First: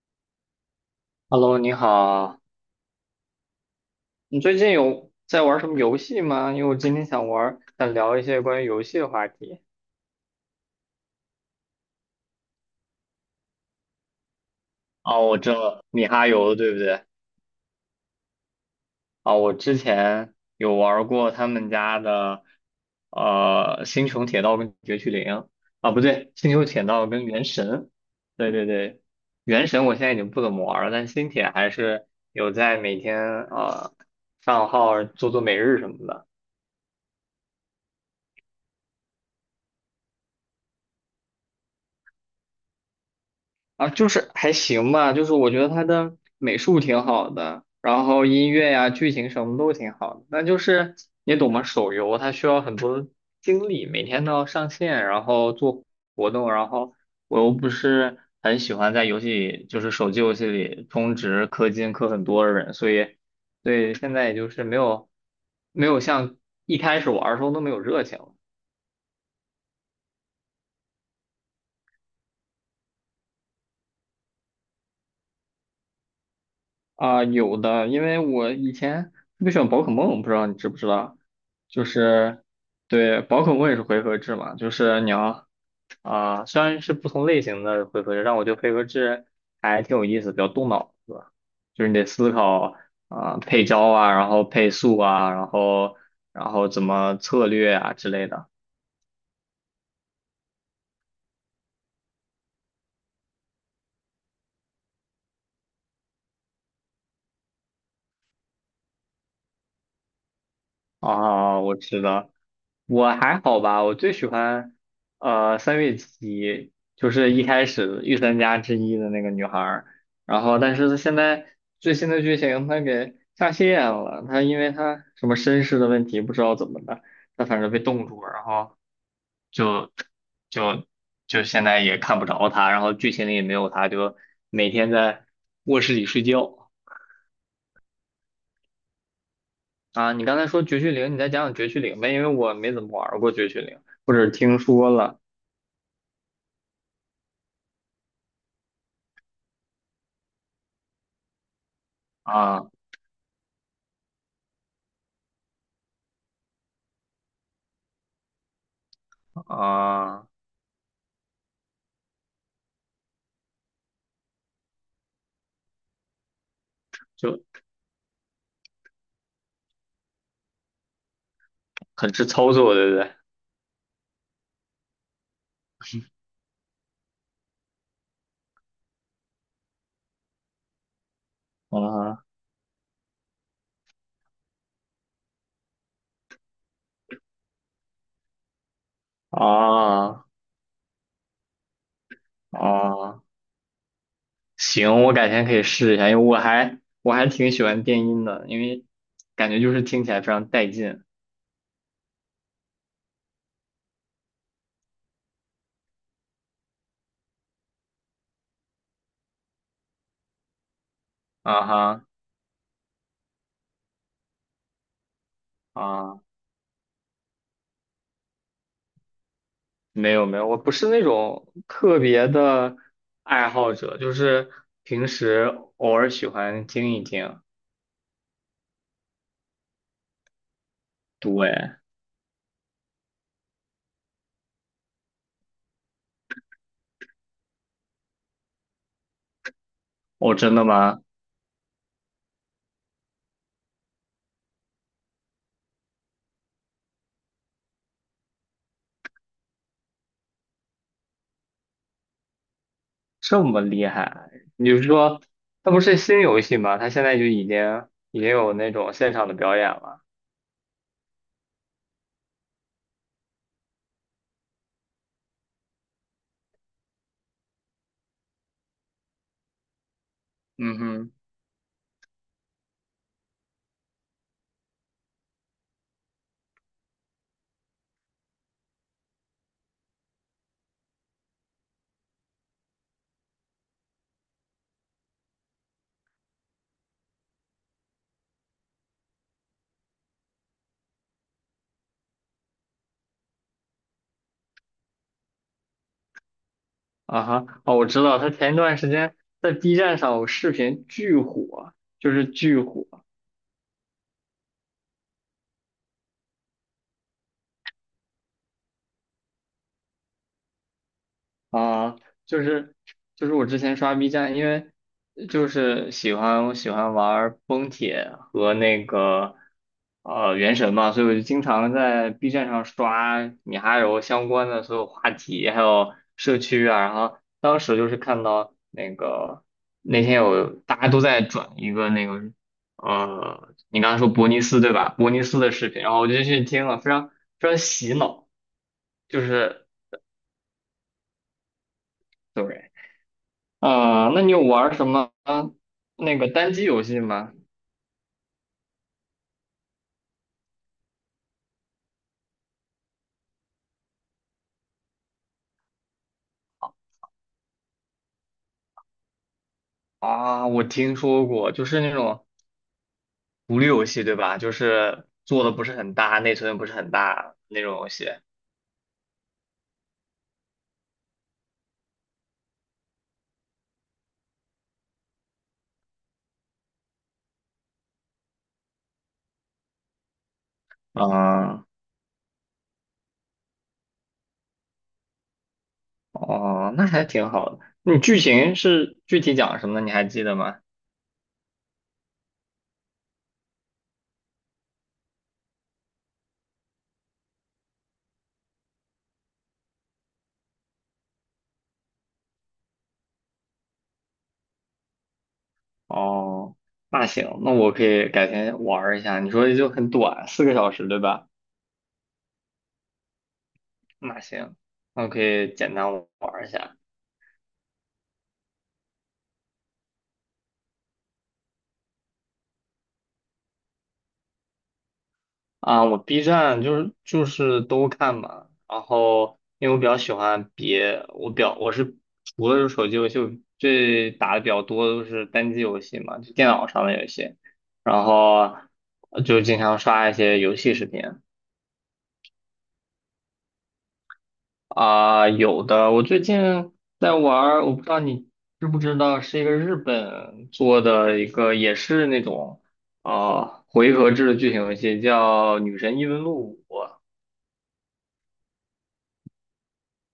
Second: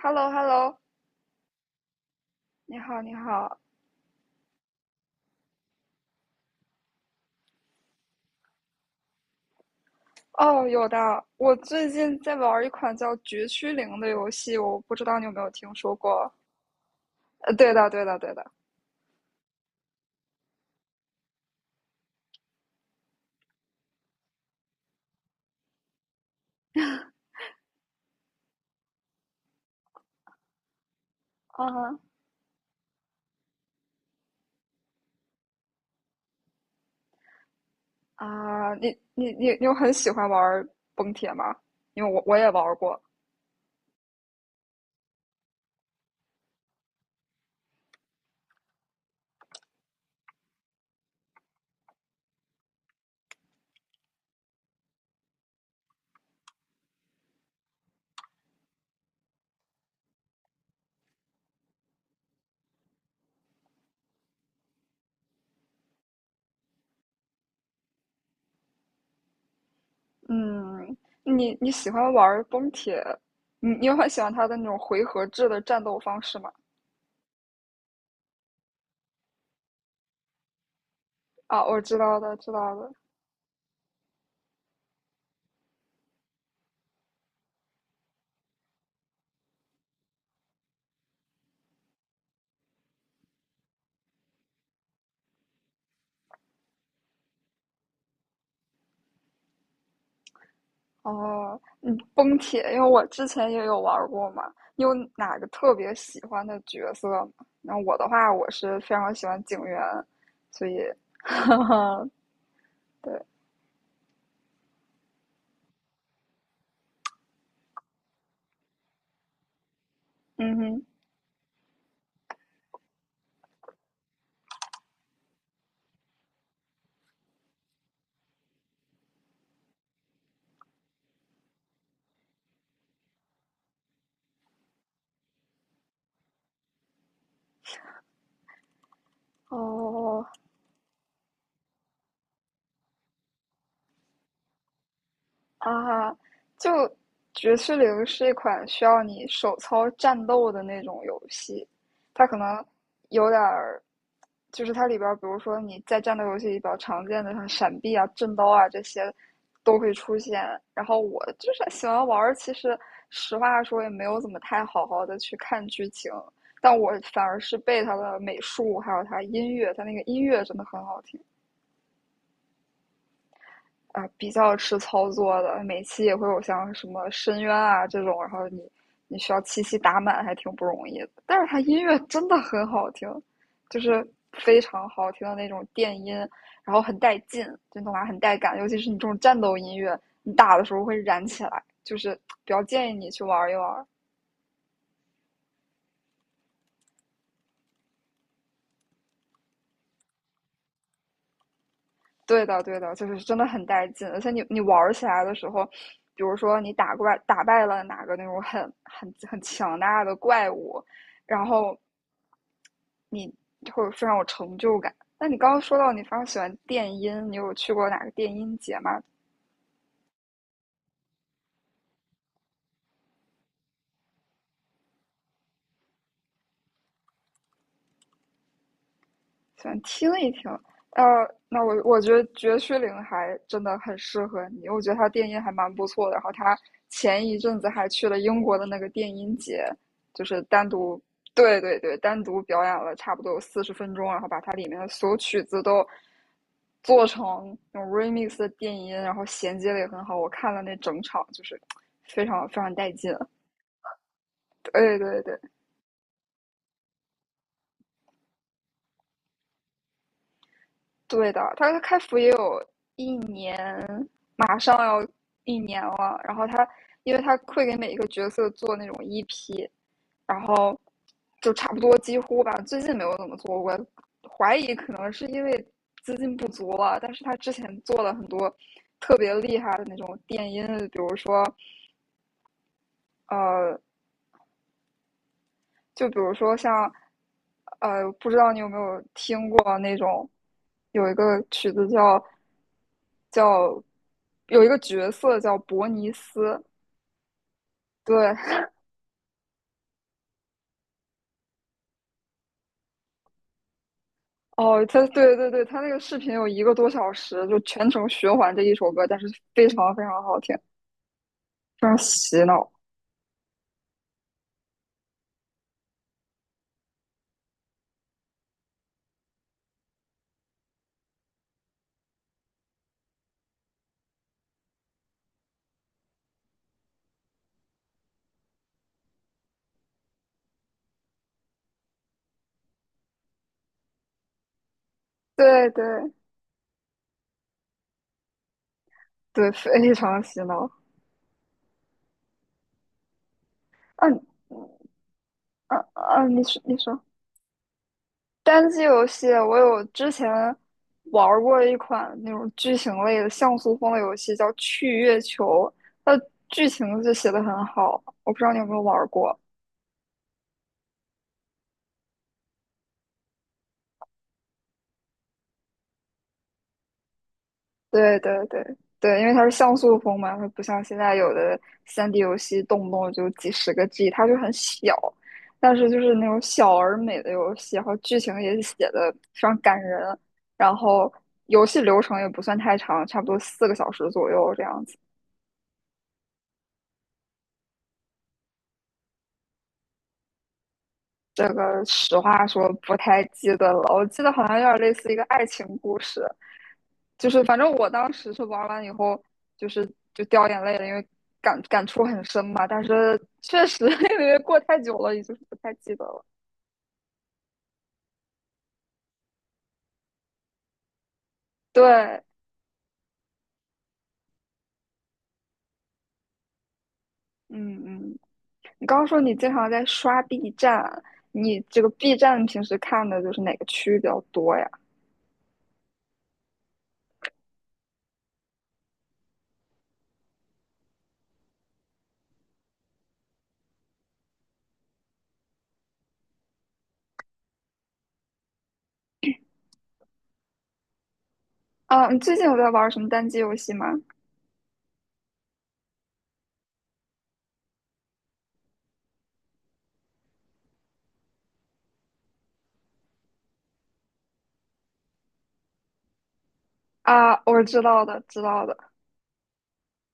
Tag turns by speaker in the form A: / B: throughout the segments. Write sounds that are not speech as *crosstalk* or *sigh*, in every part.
A: h e l l o h e l l o
B: Hello，你好，
A: 你好，你好。
B: 你最近有在玩什么游戏吗？因为我今天想玩，想聊一些关于游戏的话题。
A: 哦，有的，我最近在玩一款叫《绝区零》的游戏，我不知道你
B: 哦，
A: 有
B: 我
A: 没有
B: 知道
A: 听
B: 了
A: 说
B: 米哈
A: 过？
B: 游对不对？
A: 对的，对的，对的。
B: 啊、我之前有玩过他们家的，《星穹铁道》跟《绝区零》啊，不对，《星穹铁道》跟《原神》。对对对，《原神》我现在已经不怎么玩了，但《星铁》还
A: 啊
B: 是有在每天呃上号做做每日什么的。
A: 啊，你有很喜欢玩崩铁吗？因为我也玩过。
B: 啊，就是还行吧，就是我觉得他的美术挺好的，然后音乐呀、剧情什么都挺好的。那就是你懂吗？手游它需要很多精力，每天都要上线，然后做活动，然后我又不是很喜欢在游戏里，就是手机游戏里充值氪金氪很多的人，所以对现在也就是没有像一开始玩儿的时候那么有热情。
A: 嗯，你喜欢玩崩铁？你有很喜欢它的那种回合制的战斗方式吗？
B: 啊，有的，因为我以前特别喜欢宝可梦，不知道你知不知道？
A: 啊，我
B: 就
A: 知道的，
B: 是，
A: 知道的。
B: 对，宝可梦也是回合制嘛，就是你要啊，虽然是不同类型的回合制，但我觉得回合制还挺有意思，比较动脑子，就是你得思考啊，配招啊，然后配速啊，然后怎么策略啊之类的。
A: 哦，嗯，崩铁，因为我之前也有玩儿过嘛。你有哪个特别喜欢的角色吗？那我的话，我是非常喜欢警员，所以，
B: 啊，我知
A: *laughs*
B: 道，我还好吧，我最喜欢三月起，就是一开始御三家之一的那个女孩儿，然
A: 嗯
B: 后但
A: 哼，
B: 是她现在最新的剧情她给下线了，她因为她什么身世的问题，不知道怎么的，她反正被冻住了，然后就就就现在也看不着她，然后剧情里也没有她，就每天在卧室里睡觉。啊，
A: 哦，
B: 你刚才说绝区零，你再讲讲绝区零呗，因为我没怎么玩过绝区零，或者听说了
A: 啊，就《绝士零》是一款需要你手操战斗的那种游戏，它可能
B: 啊
A: 有点儿，就是它里边儿，比如说你在战斗游戏里比较常见的像闪避啊、震刀啊这些都会出
B: 啊，
A: 现。然后我就是喜欢玩儿，其实实话说也没有怎么太好好的去看剧情，但我反而是
B: 就
A: 被它的美术还有它音乐，它那个音乐真的很好听。
B: 很吃操作，对不对？
A: 啊、比较吃操作的，每期也会有像什么深渊啊这种，然后你需要七夕打满，还挺不容易的。但是它音乐
B: 啊
A: 真的很好听，就是非常好听的那种电音，然后很带劲，真的话很带感，尤其是你这种战斗音乐，
B: 啊
A: 你打的时候会燃起来，就是比较建议你
B: 啊！
A: 去玩一玩。
B: 行，我改天可以试一下，因为我还挺喜欢电音的，因为感觉就是听起来非常带劲。
A: 对的，对的，就是真的很带劲，而且你玩儿起来的时候，比如说你打怪打败了哪个那种很很很强大的怪物，然
B: 啊
A: 后
B: 哈
A: 你会非常有成就感。那你刚刚说到你非
B: 啊，
A: 常喜欢电音，你有去过哪个电音节吗？
B: 没有没有，我不是那种特别的爱好者，就是平时偶尔喜欢听一听。
A: 想听一听。呃，那我
B: 对，
A: 我觉得绝区零还真的很适合你，我觉得他电音还蛮不错的。然后他前一阵子还去了英国的那个电音节，就
B: 哦，
A: 是
B: 真的
A: 单独，
B: 吗？
A: 对对对，单独表演了差不多有40分钟，然后把它里面的所有曲子都做成那种 remix 的电音，然后衔接的也很好。我看了那整场，就是非常非常带劲。
B: 这么厉害？你是
A: 对
B: 说
A: 对对，
B: 它不是新游戏吗？它现在就已经有那种现场的表演了。
A: 对的，他开服也有一年，马上要一年了。然后他，因为他会给每一个角色做那种 EP，然后
B: 嗯哼，
A: 就差不多几乎吧，最近没有怎么做过，怀疑可能是因为资金不足了。但是他之前做了很多特别厉害的那种电音，比如说呃就比如说像，不知道你有没有听过那种，有一个曲子叫，有一个角色叫伯尼斯，
B: 啊哈，哦，我知道，它
A: 对，
B: 前一段时间在 B 站上有视频巨火，就是巨火。
A: 哦，他对对对，他那个视频有一个多小时，就全程循环这一首歌，但是非常非常好听，非
B: 啊，
A: 常
B: 就
A: 洗脑，
B: 是就是我之前刷 B 站，因为就是我喜欢玩崩铁和那个原神嘛，所以我就经常在 B 站上刷米哈游相关的所有话题，还有社区啊。然后当时就是看到那个那天有大家都在转一个那个你刚才说伯尼斯对吧？伯尼斯的视
A: 对
B: 频，然后我
A: 对
B: 就去听了，非常非常洗脑，就
A: 对，
B: 是。
A: 非常洗脑。
B: 对。啊，
A: 嗯
B: 那
A: 嗯
B: 你有玩什么
A: 嗯，
B: 那
A: 啊
B: 个
A: 你
B: 单
A: 说
B: 机
A: 你
B: 游
A: 说，
B: 戏吗？
A: 单机游戏，我有之前玩儿过一款那种剧情类的像素风的游戏，叫《去月球》，它的剧情就写的很好。我不知道你有没有玩儿过？
B: 啊，我听说过，就是那种独立游戏，对吧？就是做的不是很大，内存也不是很大那种游戏。
A: 对对对对，因为它是像素风嘛，它不像现在有的3D 游戏动不动就几十个 G，它就很小，但是就是那种小而美的游戏，然后剧情也写的非常感人，然后游
B: 啊，
A: 戏流程也不算太长，差不多4个小时左右这样子。
B: 哦，那还挺好的。你剧情是具体讲什么的？你还记得吗？
A: 这个实话说不太记得了，我记得好像有点类似一个爱情故事，就是反正我当时是玩完以后，就是就掉眼泪了，因为感触很深嘛。但是确实 *laughs* 因为过太久了，也就是不太记得了。
B: 哦，那行，那我可以改天玩儿一下。你说就很短，4 个小时，对吧？
A: 对，
B: 那行，那我可以简单玩儿一下。
A: 嗯嗯，你刚刚说你经常在刷 B 站，你这个 B 站平时看的就是哪个区域比较多呀？
B: 啊，我 B 站就是都看嘛，然后因为我比较喜欢别，我表我是除了是手机游戏，我最打的比较多的都是单机游戏嘛，就电脑上的游戏，然后就经常刷一些游戏视频
A: 啊，你最近有在玩什么单机游戏吗？
B: 啊，有的我最近在玩儿，我不知道你知不知道，是一个日本做的一个也是那种啊回合制的剧情游戏，叫《女神异闻录五》。
A: 啊，我知道的，知道的，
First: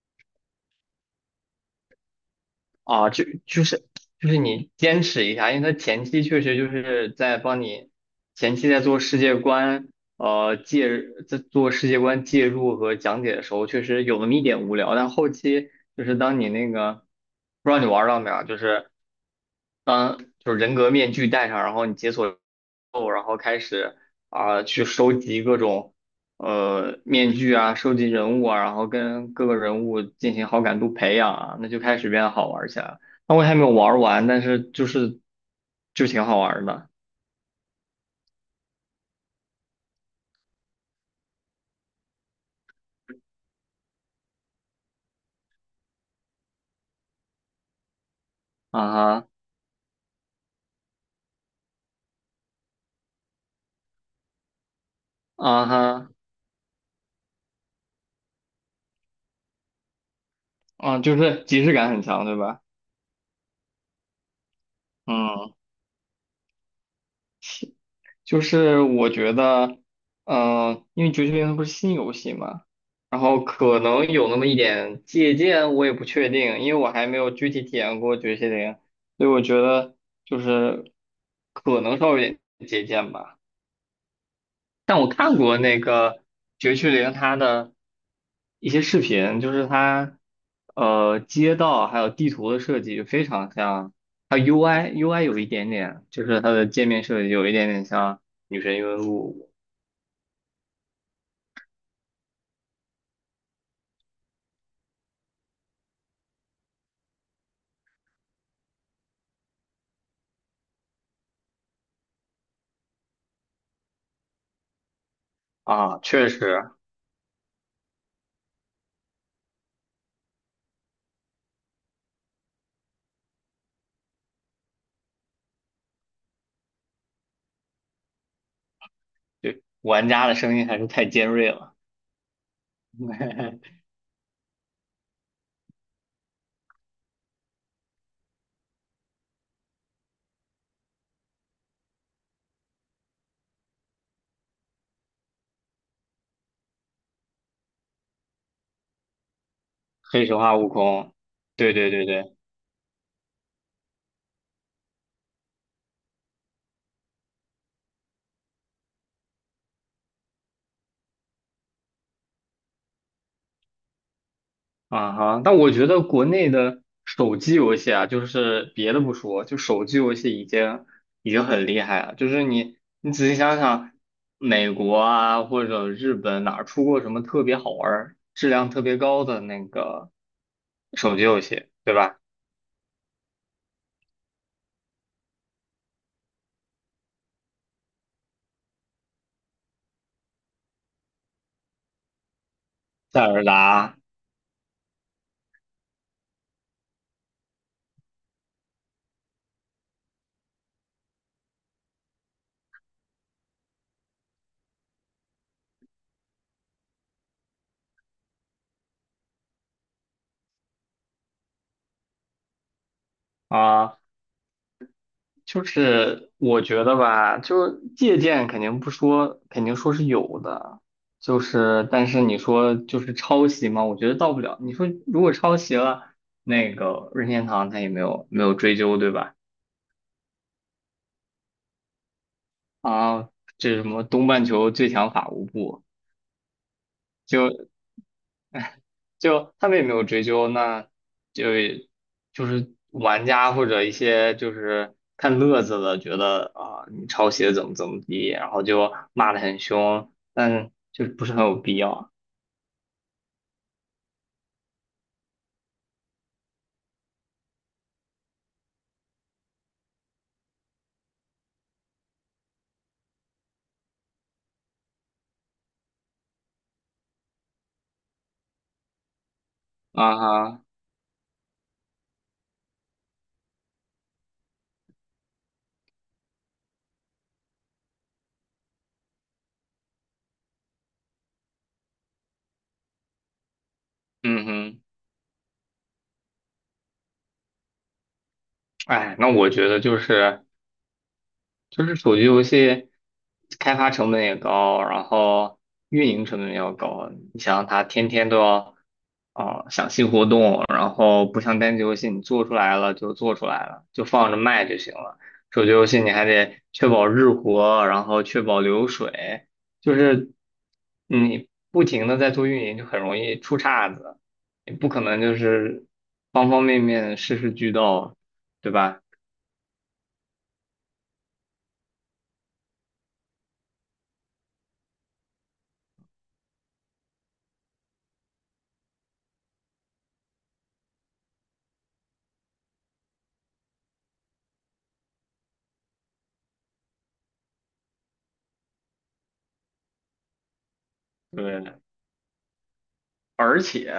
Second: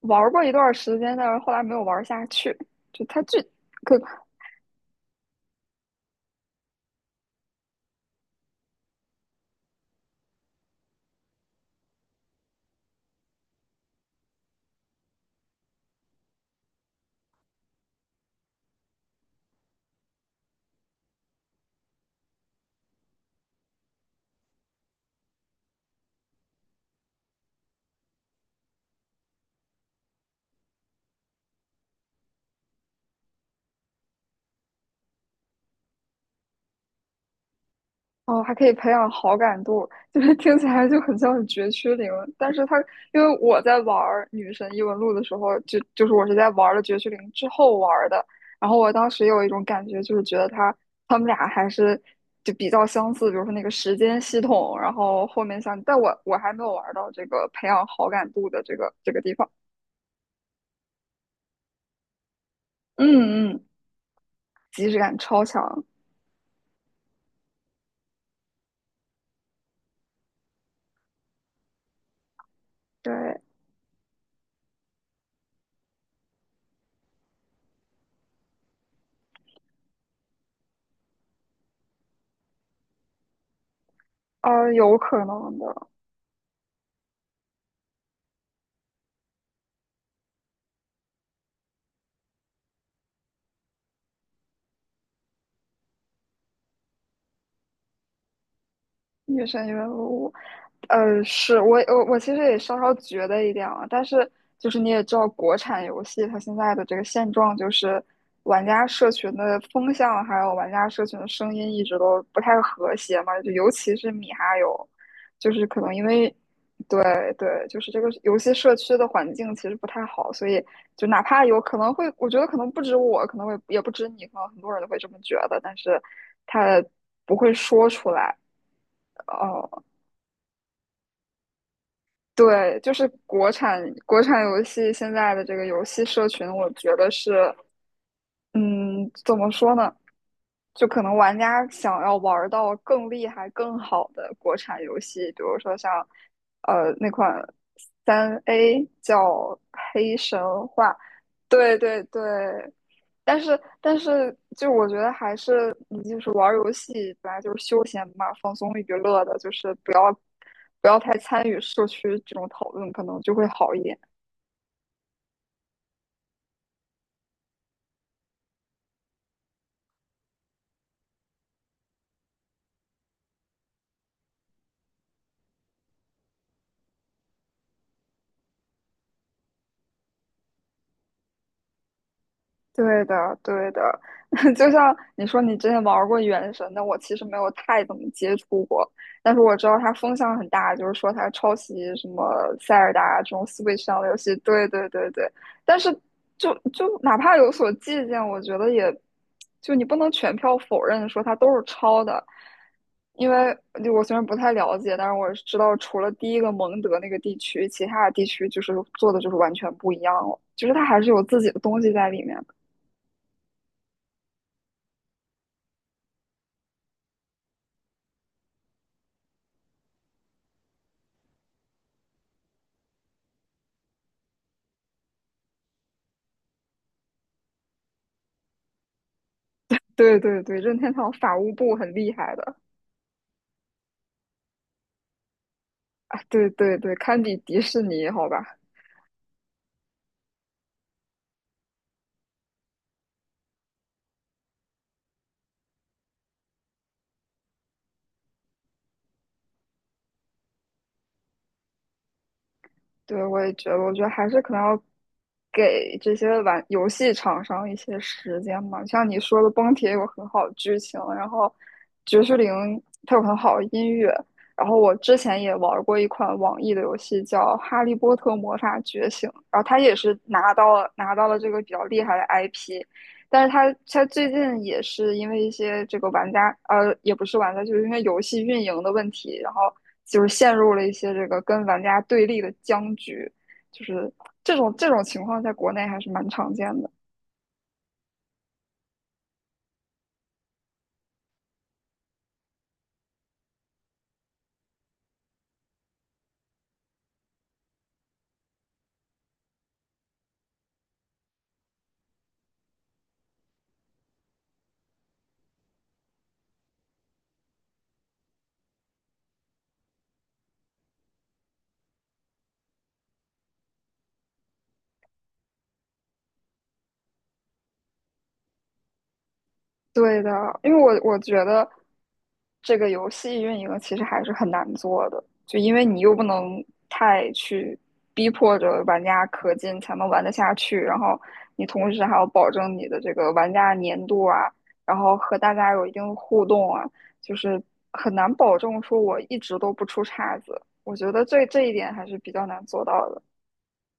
A: 玩过一段时间，但是后来没有玩下去。就
B: 啊，
A: 它
B: 就
A: 这
B: 就是
A: 可
B: 就是你坚持一下，因为它前期确实就是在帮你前期在做世界观，呃，介在做世界观介入和讲解的时候，确实有那么一点无聊，但后期就是当你那个不知道你玩儿到没有啊，就是当就是人格面具戴上，然后你解锁后，然后开始啊、去收集各种面具啊，收集人物啊，然后跟各个人物进行好感度培养啊，那就开始变得好玩起来了。那我还没有玩完，但是就挺好玩的
A: 哦，还可以培养好感度，*laughs* 就是听起来就很像是绝区零。但是因为我在玩女神异闻录》的时候，就是我是在玩了绝区零之后玩的。然后
B: 啊
A: 我当时
B: 哈
A: 有一种感觉，就是觉得他们俩还是就比较相似，比如说那个时间系统，然后后面
B: 啊
A: 像，但
B: 哈
A: 我还没有玩到这个培养好感度的这个地方。
B: 啊，就是即视感很强，对吧？
A: 嗯嗯，即视感超
B: 嗯。
A: 强，
B: 就是我觉得，因为《绝区连》它不是新游戏嘛，然
A: 对。
B: 后可能有那么一点借鉴，我也不确定，因为我还没有具体体验过《绝区连》，所以我觉得就是可能稍微有点借鉴吧。
A: 有
B: 但我
A: 可
B: 看过
A: 能的，
B: 那个《绝区零》它的一些视频，就是它街道还有地图的设计就非常像，它 UI 有一点点，就是它的界面设计有一点点像《女神异闻录》。
A: 越深越入。是我其实也稍稍觉得一点啊，但是就是你也知道，国产游戏它现在的这个现状就是，玩家社群的风向还有玩家社群的声音一直都不太和谐嘛，就尤其是米哈游，就是可能
B: 啊，
A: 因为
B: 确实，
A: 对对，就是这个游戏社区的环境其实不太好，所以就哪怕有可能会，我觉得可能不止我，可能会也不止你，可能很多人都会这么觉得，但是他不会说出来。
B: 对，
A: 哦，
B: 玩家的声音还是太尖锐了。
A: 对，就是国产
B: *laughs*
A: 国产游戏现在的这个游戏社群，我觉得是，嗯，怎么说呢？就可能玩家想要玩到更厉害、更好的国产游戏，比如说像那款3A 叫《黑
B: 黑神
A: 神
B: 话：悟
A: 话》，
B: 空，对
A: 对
B: 对
A: 对
B: 对
A: 对。
B: 对，
A: 但是，就我觉得还是你就是玩游戏本来就是休闲嘛，放松娱乐的，就是不要太参与社区这种讨论，可能就会好一点。
B: 啊哈。但我觉得国内的手机游戏啊，就是别的不说，就手机游戏已经很厉害了。就是你仔细想想，美国啊或者日本哪儿出过什么特别好玩儿、质量特别高的那个手机游戏，对吧？
A: 对的，对的，*laughs* 就像你说，你之前玩过《原神》那我其实没有太怎么接触过，但是我知道它风向很大，就是说它抄袭什么《塞尔达》
B: 塞
A: 这
B: 尔
A: 种 Switch
B: 达
A: 上的游戏。对对对对，但是就哪怕有所借鉴，我觉得也就你不能全票否认说它都是抄的，因为就我虽然不太了解，但是我知道除了第一个蒙德那个地区，其他的地区就是做的就是完全不一样了，就是它还是有自己的东西在里面。
B: 啊，就是我觉得吧，就是借鉴肯定不说，肯定说是有的，就是但是你说就是抄袭嘛，我觉得到不了。你说如果抄袭了，那个任天堂他也没有追究，对吧？
A: 对对对，任天堂法务部很厉害的
B: 啊，这是什么东半球最强法务部，
A: 啊，对对对，堪比
B: 就。
A: 迪士尼，好吧？
B: 就他们也没有追究，那就就是玩家或者一些就是看乐子的，觉得啊、你抄袭的怎么怎么地，然后就骂得很凶，但就不是很有必要
A: 对，我也觉得，我觉得还是可能要给这些玩游戏厂商一些时间嘛。像你说的，《崩铁》有很好的剧情，然后《爵士零》它有很好的音乐。然后我之前也玩过一款网易的游戏叫《哈利波特魔法觉醒》，然后它也
B: 啊
A: 是拿
B: 哈，
A: 到了拿到了这个比较厉害的 IP，但是它最近也是因为一些这个玩家也不是玩家，就是因为游戏运营的问题，然后就是陷入了一些这个跟玩家对立的僵局，就是
B: 嗯
A: 这种
B: 哼，
A: 这种情况在国内还是蛮常见的。
B: 哎，那我觉得就是。就是手机游戏开发成本也高，然后运营成本也要高。你想想，它天天都要啊、想新活动，然后不像单机游戏，你做出来了就做出来了，就放着卖就行了。手机游戏你还得确保日活，然后确保流水，就是你不停的在做运营，就很容易出岔子。你不可能就是方方面面事事俱到，对吧？
A: 对的，因为我觉得这个游戏运营其实还是很难做的，就因为你又不能太去逼迫着玩家氪金才能玩得下去，然后你同时还要保证你的这个玩家粘度啊，然后和大家有一定的互动啊，就是很难保证说我一直都不出岔子。我觉得这一
B: 对。
A: 点还是比较难做到的。
B: 而且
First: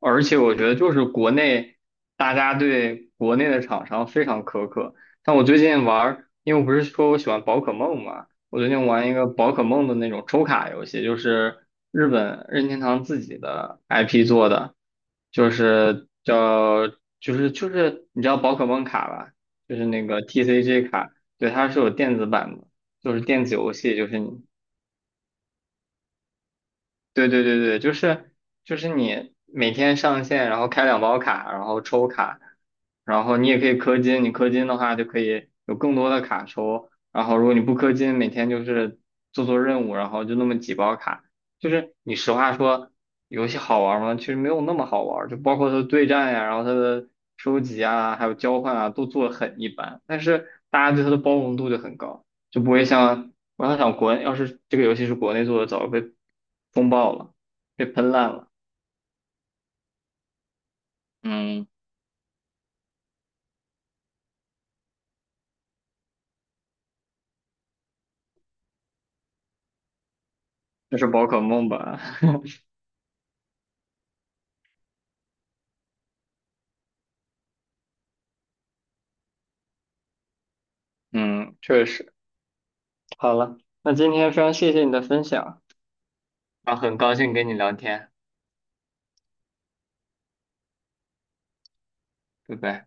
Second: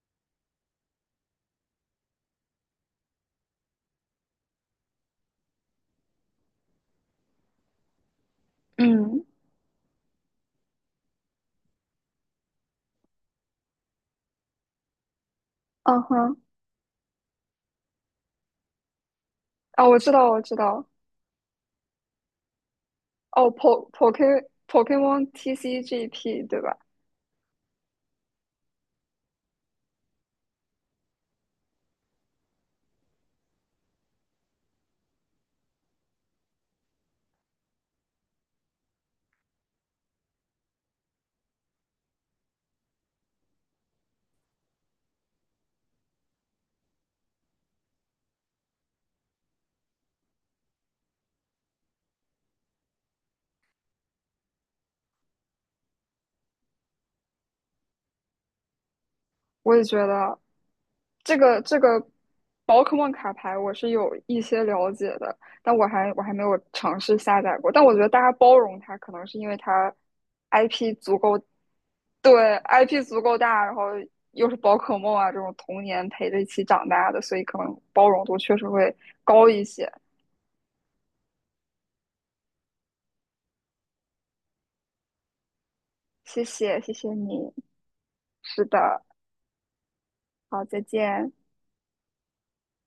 B: 而且，我觉得就是国内大家对国内的厂商非常苛刻。但我最近玩儿，因为我不是说我喜欢宝可梦嘛，我最近玩一
A: 嗯，
B: 个宝可梦的那种抽卡游戏，就是日本任天堂自己的 IP 做的，就
A: 嗯
B: 是
A: 哼，
B: 叫就是你知道宝可梦卡吧，就
A: 啊，
B: 是
A: 我
B: 那
A: 知
B: 个
A: 道，我知
B: TCG
A: 道，
B: 卡，对，它是有电子版的，就是电
A: 哦，
B: 子游戏，就是
A: Pokemon TCGP 对吧？
B: 对对对对，就是你每天上线，然后开两包卡，然后抽卡，然后你也可以氪金，你氪金的话就可以有更多的卡抽，然后如果你不氪金，每天就是做做任务，然后就那么几包卡，就是你实话说，游戏好玩吗？其实没有那么好玩，就包括它的对战呀，然后它的收集啊，还有交换啊，都做得很一般，但是大家对它的包容度就很高，就不会像。我想想要是这个游戏是国内做的，早就被风暴了，被喷烂了。
A: 我也觉得这个
B: 嗯，
A: 这个宝可梦卡牌我是有一些了解的，但我还没有尝试下载过。但我觉得大家包容它，可能是因为它 IP
B: 那是
A: 足
B: 宝
A: 够，
B: 可梦吧？*laughs*
A: 对 IP 足够大，然后又是宝可梦啊这种童年陪着一起长大的，所以可能包容度确实会高一些。
B: 嗯，确实。好了，那今天非常谢谢你的分享
A: 谢
B: 啊，
A: 谢，谢
B: 很
A: 谢
B: 高兴跟
A: 你。
B: 你聊天，
A: 是的，好，再见。
B: 拜拜。